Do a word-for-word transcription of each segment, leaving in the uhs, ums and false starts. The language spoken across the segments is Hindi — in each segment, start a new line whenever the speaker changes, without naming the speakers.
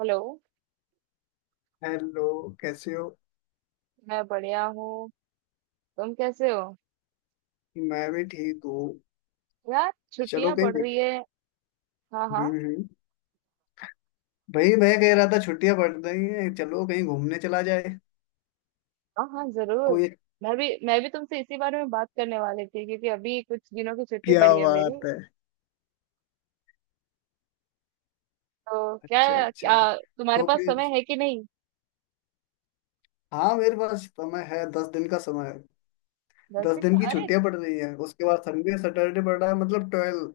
हेलो।
हेलो। कैसे हो?
मैं बढ़िया हूँ। तुम कैसे हो?
मैं भी ठीक हूँ।
यार
चलो
छुट्टियां
कहीं
पड़
देख।
रही है। हाँ
हम्म,
हाँ।
हम्म। भाई, मैं कह रहा था छुट्टियां पड़ रही हैं, चलो कहीं घूमने चला जाए।
हाँ हाँ जरूर।
कोई,
मैं भी मैं भी तुमसे इसी बारे में बात करने वाली थी क्योंकि अभी कुछ दिनों की छुट्टी
क्या
पड़ी है मेरी।
बात है?
तो
अच्छा,
क्या,
अच्छा।
क्या तुम्हारे
तो
पास
फिर
समय है कि नहीं?
हाँ, मेरे पास समय है, दस दिन का समय है।
दस
दस
दिन का,
दिन की
अरे!
छुट्टियां पड़ रही हैं, उसके बाद संडे सैटरडे पड़ रहा है, मतलब ट्वेल्व,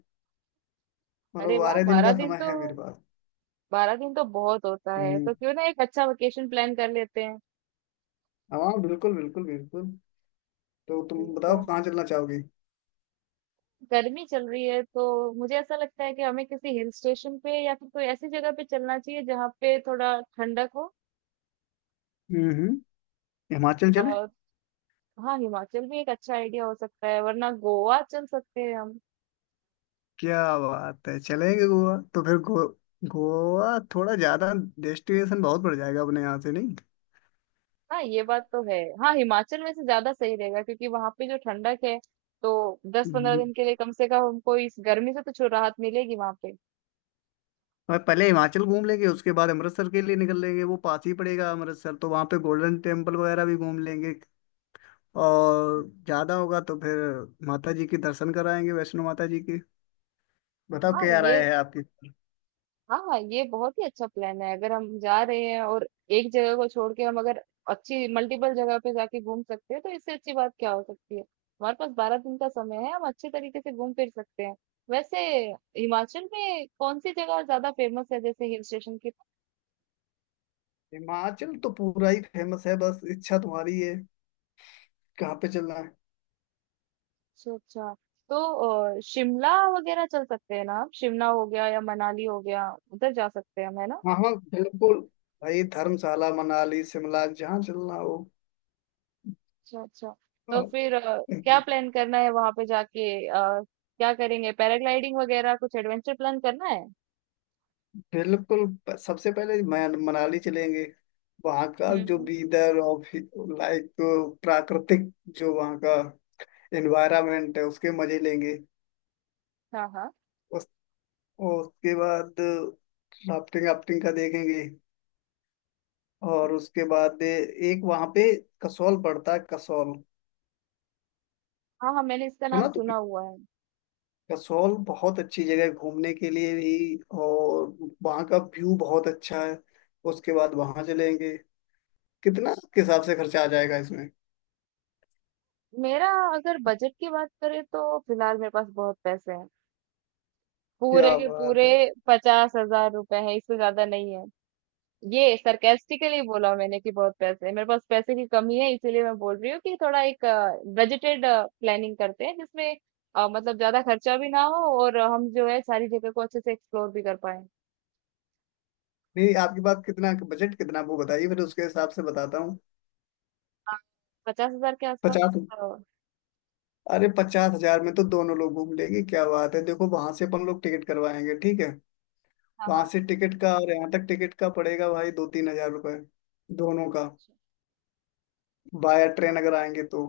अरे
मतलब
वाह,
बारह दिन
बारह
का
दिन
समय
तो,
है मेरे पास।
बारह दिन तो बहुत होता है।
हम्म।
तो क्यों ना एक अच्छा वेकेशन प्लान कर लेते हैं।
हाँ, बिल्कुल, बिल्कुल, बिल्कुल। तो तुम
ठीक है।
बताओ कहाँ चलना चाहोगी।
गर्मी चल रही है तो मुझे ऐसा लगता है कि हमें किसी हिल स्टेशन पे या फिर कोई ऐसी जगह पे चलना चाहिए जहाँ पे थोड़ा ठंडक
हम्म, हम्म, हिमाचल चले?
हो। हाँ हिमाचल भी एक अच्छा आइडिया हो सकता है, वरना गोवा चल सकते हैं हम।
क्या बात है, चलेंगे गोवा। तो फिर गो, गोवा थोड़ा ज्यादा डेस्टिनेशन बहुत बढ़ जाएगा अपने यहाँ से, नहीं?
हाँ ये बात तो है। हाँ हिमाचल में से ज्यादा सही रहेगा क्योंकि वहां पे जो ठंडक है तो दस पंद्रह
हम्म।
दिन के लिए कम से कम हमको इस गर्मी से तो छुट राहत मिलेगी वहां पे।
और पहले हिमाचल घूम लेंगे, उसके बाद अमृतसर के लिए निकल लेंगे। वो पास ही पड़ेगा अमृतसर, तो वहाँ पे गोल्डन टेम्पल वगैरह भी घूम लेंगे। और ज्यादा होगा तो फिर माता जी के दर्शन कराएंगे, वैष्णो माता जी के। बताओ
हाँ
क्या
ये
राय है आपकी।
हाँ ये बहुत ही अच्छा प्लान है। अगर हम जा रहे हैं और एक जगह को छोड़ के हम अगर अच्छी मल्टीपल जगह पे जाके घूम सकते हैं तो इससे अच्छी बात क्या हो सकती है। हमारे पास बारह दिन का समय है, हम अच्छे तरीके से घूम फिर सकते हैं। वैसे हिमाचल में कौन सी जगह ज्यादा फेमस है जैसे हिल स्टेशन की?
हिमाचल तो पूरा ही फेमस है, बस इच्छा तुम्हारी है कहाँ पे चलना है।
अच्छा अच्छा। तो अ, शिमला वगैरह चल सकते हैं ना। हम शिमला हो गया या मनाली हो गया, उधर जा सकते हैं हम, है ना?
हाँ, हाँ, बिल्कुल। भाई, धर्मशाला, मनाली, शिमला, जहाँ चलना हो।
अच्छा अच्छा। तो
हाँ,
फिर अ, क्या प्लान करना है वहां पे जाके? अ, क्या करेंगे? पैराग्लाइडिंग वगैरह कुछ एडवेंचर प्लान करना है?
बिल्कुल। प- सबसे पहले मैं- मनाली चलेंगे। वहाँ का जो
हम्म।
वीदर और लाइक प्राकृतिक, जो वहाँ का एनवायरनमेंट है, उसके मजे लेंगे।
हाँ हाँ।
उस उसके बाद राफ्टिंग वाफ्टिंग का देखेंगे।
हम्म।
और उसके बाद एक वहाँ पे कसौल पड़ता है, कसौल।
हाँ हाँ, मैंने इसका नाम
सुना तो
सुना हुआ है।
कसौल बहुत अच्छी जगह है घूमने के लिए भी। और वहाँ का व्यू बहुत अच्छा है। उसके बाद वहाँ चलेंगे। कितना के हिसाब से खर्चा आ जाएगा इसमें?
मेरा, अगर बजट की बात करें तो फिलहाल मेरे पास बहुत पैसे हैं, पूरे
क्या
के पूरे
बात है।
पचास हजार रुपए है, इससे ज्यादा नहीं है। ये सरकास्टिकली बोला मैंने कि बहुत पैसे हैं मेरे पास। पैसे की कमी है इसीलिए मैं बोल रही हूँ कि थोड़ा एक बजटेड प्लानिंग करते हैं जिसमें अ, मतलब ज्यादा खर्चा भी ना हो और हम जो है सारी जगह को अच्छे से एक्सप्लोर भी कर पाए।
नहीं, आपके पास कितना बजट, कितना, वो बताइए, फिर उसके हिसाब से बताता हूँ।
पचास हजार के आसपास।
पचास?
अ,
अरे, पचास हजार में तो दोनों लोग घूम लेंगे, क्या बात है। देखो, वहां से अपन लोग टिकट करवाएंगे, ठीक है।
हाँ
वहां
हाँ।
से टिकट का और यहाँ तक टिकट का पड़ेगा भाई, दो तीन हजार रुपए, दोनों का।
अच्छा।
बाया ट्रेन अगर आएंगे तो।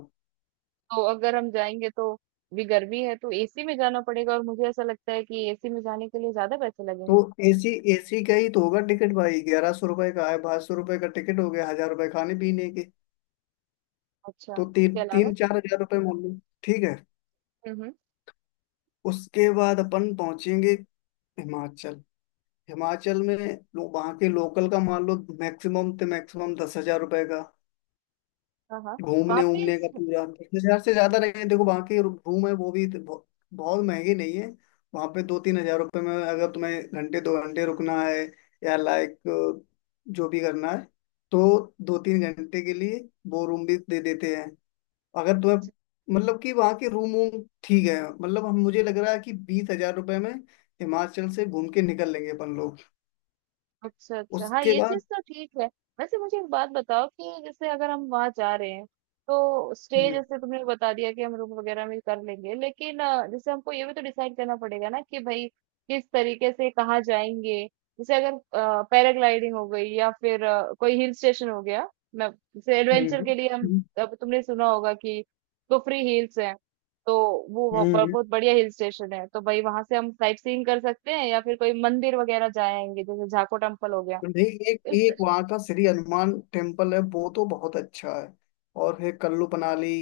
तो अगर हम जाएंगे तो भी गर्मी है तो एसी में जाना पड़ेगा, और मुझे ऐसा लगता है कि एसी में जाने के लिए ज्यादा पैसे
तो
लगेंगे।
ए सी, एसी का ही तो होगा टिकट भाई, ग्यारह सौ रुपए का है, बारह सौ रुपए का टिकट हो गया, हजार रुपए खाने पीने के।
अच्छा,
तो
उसके
तीन
अलावा?
तीन चार हजार रुपए मान लो, ठीक है।
हम्म हम्म।
उसके बाद अपन पहुंचेंगे हिमाचल। हिमाचल में लो, वहाँ के लोकल का मान लो मैक्सिमम, तो मैक्सिमम दस हजार रुपए का।
हाँ हाँ। वहाँ
घूमने
पे
उमने का पूरा दस हजार से ज्यादा नहीं है। देखो, वहाँ के रूम है, वो भी तो बहु- बहुत महंगी नहीं है। वहाँ पे दो तीन हजार रुपए में, अगर तुम्हें घंटे दो घंटे रुकना है, या लाइक जो भी करना है, तो दो तीन घंटे के लिए वो रूम भी दे देते हैं। अगर तुम्हें, मतलब कि वहाँ के रूम वूम ठीक है, मतलब हम, मुझे लग रहा है कि बीस हजार रुपए में हिमाचल से घूम के निकल लेंगे अपन लोग।
अच्छा, अच्छा। हाँ,
उसके
ये
बाद
चीज़ तो ठीक है। वैसे मुझे एक बात बताओ, कि जैसे अगर हम वहाँ जा रहे हैं, तो स्टे
हम्म,
जैसे तुमने बता दिया कि हम रूम वगैरह में कर लेंगे, लेकिन अ, जैसे हमको ये भी तो डिसाइड करना पड़ेगा ना कि भाई किस तरीके से कहाँ जाएँगे। जैसे अगर अ, पैराग्लाइडिंग हो गई या फिर अ, कोई हिल स्टेशन हो गया, मैं जैसे एडवेंचर
हम्म,
के लिए हम,
हम्म,
अब तुमने सुना होगा कि कुफरी हिल्स है तो वो वह- ब-
हम्म।
बहुत बढ़िया हिल स्टेशन है। तो भाई वहां से हम साइट सीइंग कर सकते हैं या फिर कोई मंदिर वगैरह जाएंगे जैसे झाको टेम्पल हो गया।
तो नहीं, एक
इस,
एक वहाँ का श्री हनुमान टेम्पल है, वो तो बहुत अच्छा है। और है कल्लू मनाली।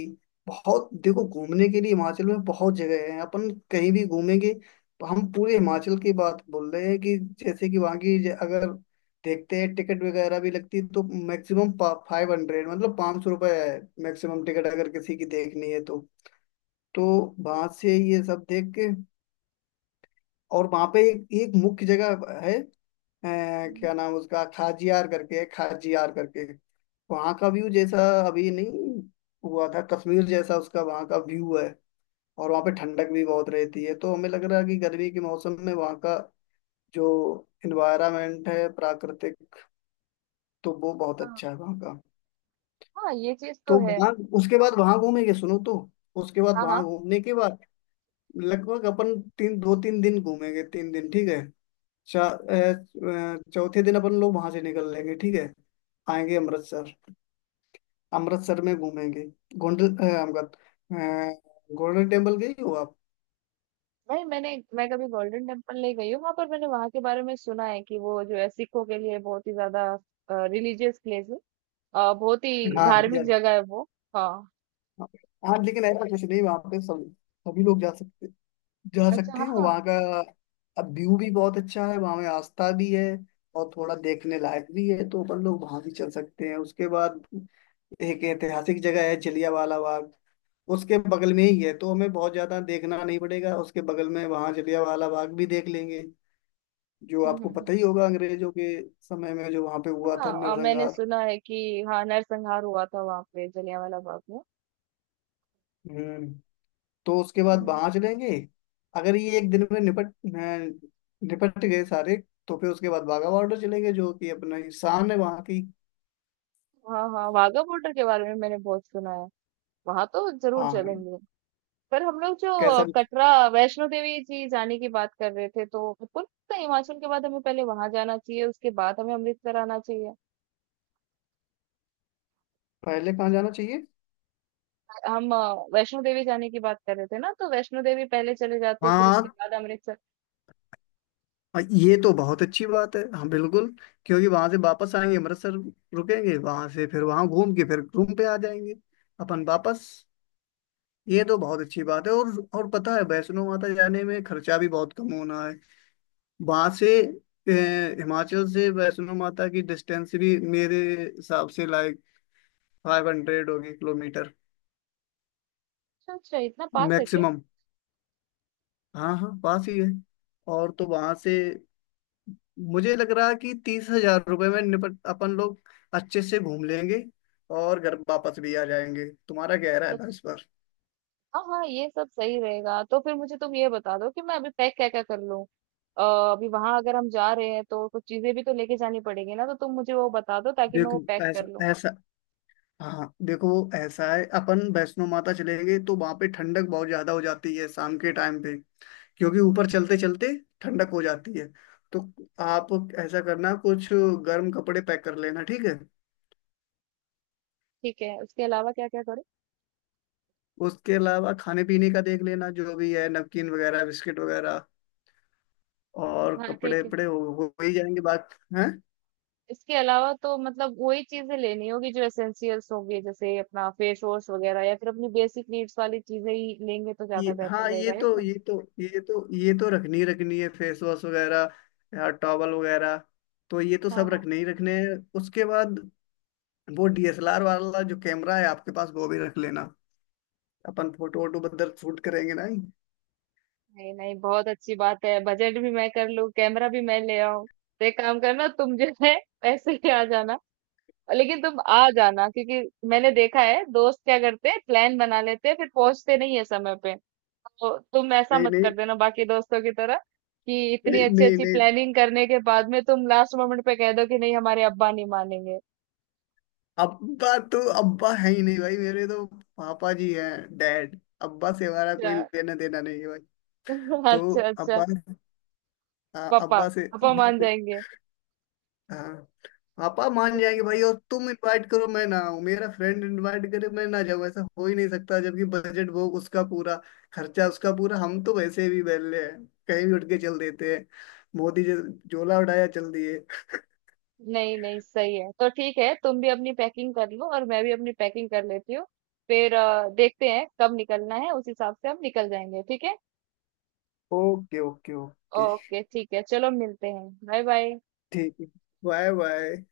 बहुत, देखो, घूमने के लिए हिमाचल में बहुत जगह है, अपन कहीं भी घूमेंगे। तो हम पूरे हिमाचल की बात बोल रहे हैं कि जैसे कि वहाँ की ज- अगर देखते हैं, टिकट वगैरह भी लगती है, तो मैक्सिमम फाइव हंड्रेड, मतलब पाँच सौ रुपये है मैक्सिमम टिकट, अगर किसी की देखनी है तो। तो वहां से ये सब देख के, और वहां पे एक, एक मुख्य जगह है, अ,
हम्म,
क्या नाम उसका, खाजियार करके है, खाजियार करके। वहां का व्यू जैसा, अभी नहीं हुआ था, कश्मीर जैसा उसका वहां का व्यू है। और वहां पे ठंडक भी बहुत रहती है, तो हमें लग रहा है कि गर्मी के मौसम में वहां का जो इन्वायरमेंट है प्राकृतिक, तो वो बहुत
हाँ
अच्छा है वहां का।
हाँ, ये चीज तो
तो
है।
वहां उसके बाद वहां घूमेंगे, सुनो तो। उसके बाद
हाँ
वहां
हाँ।
घूमने के बाद लगभग अपन तीन, दो तीन दिन घूमेंगे, तीन दिन ठीक है। चा- अ, अ, चौथे दिन अपन लोग वहां से निकल लेंगे, ठीक है। आएंगे अमृतसर। अमृतसर में घूमेंगे। गोल्डन, अ, मतलब, अ, गोल्डन टेम्पल गई हो आप?
भाई मैंने मैं कभी गोल्डन टेम्पल नहीं गई हूँ। वहां पर मैंने वहां के बारे में सुना है कि वो जो है सिखों के लिए बहुत ही ज्यादा रिलीजियस प्लेस है। अ, बहुत ही
हाँ
धार्मिक
यार।
जगह है वो। हाँ।
हाँ, लेकिन ऐसा कुछ नहीं, वहाँ पे सब, सभी लोग जा सकते, जा
अच्छा
सकते
हाँ
हैं
हाँ।
वहाँ का। अब व्यू भी बहुत अच्छा है, वहाँ में आस्था भी है और थोड़ा देखने लायक भी है, तो अपन लोग वहाँ भी चल सकते हैं। उसके बाद एक ऐतिहासिक जगह है, जलियांवाला बाग, उसके बगल में ही है, तो हमें बहुत ज्यादा देखना नहीं पड़ेगा। उसके बगल में वहां जलियांवाला बाग भी देख लेंगे, जो
हम्म
आपको पता
हम्म।
ही होगा, अंग्रेजों के समय में जो वहां पे हुआ
हम्म।
था
हाँ अ, मैंने
नरसंहार।
सुना है कि हाँ नरसंहार हुआ था वहां पे जलियांवाला बाग
हम्म। तो उसके बाद
में।
वहां चलेंगे। अगर ये एक दिन में निपट अ, निपट गए सारे, तो फिर उसके बाद बाघा बॉर्डर चलेंगे, जो कि अपना ही शान है वहां की।
हाँ हाँ, वाघा बॉर्डर के बारे में मैंने बहुत सुना है, वहां तो जरूर
हाँ, हाँ।
चलेंगे। पर हम लोग जो
कैसा भी।
कटरा वैष्णो देवी जी जाने की बात कर रहे थे तो हमको लगता है हिमाचल के बाद हमें पहले वहां जाना चाहिए, उसके बाद हमें अमृतसर आना चाहिए।
पहले कहाँ जाना चाहिए?
हम अ, वैष्णो देवी जाने की बात कर रहे थे ना, तो वैष्णो देवी पहले चले जाते फिर उसके
हाँ,
बाद अमृतसर।
और ये तो बहुत अच्छी बात है, हाँ, बिल्कुल। क्योंकि वहां से वापस आएंगे अमृतसर, रुकेंगे वहां से, फिर वहां घूम के फिर रूम पे आ जाएंगे अपन वापस। ये तो बहुत अच्छी बात है। और और पता है, वैष्णो माता जाने में खर्चा भी बहुत कम होना है। वहां से ए, हिमाचल से वैष्णो माता की डिस्टेंस भी मेरे हिसाब से लाइक फाइव हंड्रेड होगी, किलोमीटर,
अच्छा अच्छा, इतना पास है
मैक्सिमम। हाँ, हाँ, पास ही है। और तो वहां से मुझे लग रहा है कि तीस हजार रुपये में निपट अपन लोग अच्छे से घूम लेंगे और घर वापस भी आ जाएंगे। तुम्हारा क्या
क्या?
इरादा है इस पर?
हाँ हाँ ये सब सही रहेगा। तो फिर मुझे तुम ये बता दो कि मैं अभी पैक क्या क्या कर लूँ। अ, अभी वहां अगर हम जा रहे हैं तो कुछ चीजें भी तो लेके जानी पड़ेगी ना, तो तुम मुझे वो बता दो ताकि मैं वो
देखो,
पैक कर लूँ।
ऐसा, ऐसा, हाँ देखो, ऐसा है, अपन वैष्णो माता चलेंगे तो वहां पे ठंडक बहुत ज्यादा हो जाती है शाम के टाइम पे। क्योंकि ऊपर चलते चलते ठंडक हो जाती है। तो आप ऐसा करना, कुछ गर्म कपड़े पैक कर लेना, ठीक है।
ठीक है, उसके अलावा क्या क्या करूँ?
उसके अलावा खाने पीने का देख लेना, जो भी है, नमकीन वगैरह, बिस्किट वगैरह। और
हाँ
कपड़े
ठीक है।
वपड़े हो, हो ही जाएंगे, बात है।
इसके अलावा तो मतलब वही चीजें लेनी होगी जो एसेंशियल्स होंगी जैसे अपना फेस वॉश वगैरह या फिर अपनी बेसिक नीड्स वाली चीजें ही लेंगे तो
ये
ज्यादा बेहतर
हाँ, ये
रहेगा, है
तो
ना?
ये तो ये तो ये तो रखनी ही रखनी है, फेस वॉश वगैरह या टॉवल वगैरह, तो ये तो
हाँ
सब
हाँ।
रखने ही रखने हैं। उसके बाद वो डी एस एल आर वाला जो कैमरा है आपके पास, वो भी रख लेना, अपन फोटो वोटो बदल शूट करेंगे ना? नहीं,
नहीं नहीं, बहुत अच्छी बात है, बजट भी मैं कर लूँ कैमरा भी मैं ले आऊँ। तो एक काम करना, तुम जो है पैसे ले आ जाना, लेकिन तुम आ जाना, क्योंकि मैंने देखा है दोस्त क्या करते हैं प्लान बना लेते हैं फिर पहुंचते नहीं है समय पे। तो तुम ऐसा मत
नहीं,
कर देना बाकी दोस्तों की तरह कि इतनी
नहीं,
अच्छी
नहीं,
अच्छी
नहीं,
प्लानिंग करने के बाद में तुम लास्ट मोमेंट पे कह दो कि नहीं हमारे अब्बा नहीं मानेंगे।
अब्बा तो अब्बा है ही नहीं भाई, मेरे तो पापा जी हैं, डैड। अब्बा से हमारा
अच्छा।
कोई लेना देना नहीं है भाई। तो
अच्छा अच्छा।
अब्बा, हाँ,
पापा,
अब्बा से
पापा
अब्बा
मान
से
जाएंगे।
हाँ, पापा मान जाएंगे भाई। और तुम इनवाइट करो मैं ना आऊं, मेरा फ्रेंड इनवाइट करे मैं ना जाऊं, ऐसा हो ही नहीं सकता, जबकि बजट वो उसका पूरा, खर्चा उसका पूरा। हम तो वैसे भी बैले हैं, कहीं भी उठ के चल देते हैं। मोदी जी, झोला उठाया चल दिए।
नहीं नहीं, सही है। तो ठीक है, तुम भी अपनी पैकिंग कर लो और मैं भी अपनी पैकिंग कर लेती हूँ। फिर अ, देखते हैं कब निकलना है उस हिसाब से हम निकल जाएंगे। ठीक है।
ओके, ओके, ओके,
ओके ठीक है, चलो मिलते हैं। Bye bye.
ठीक है। Bye, bye.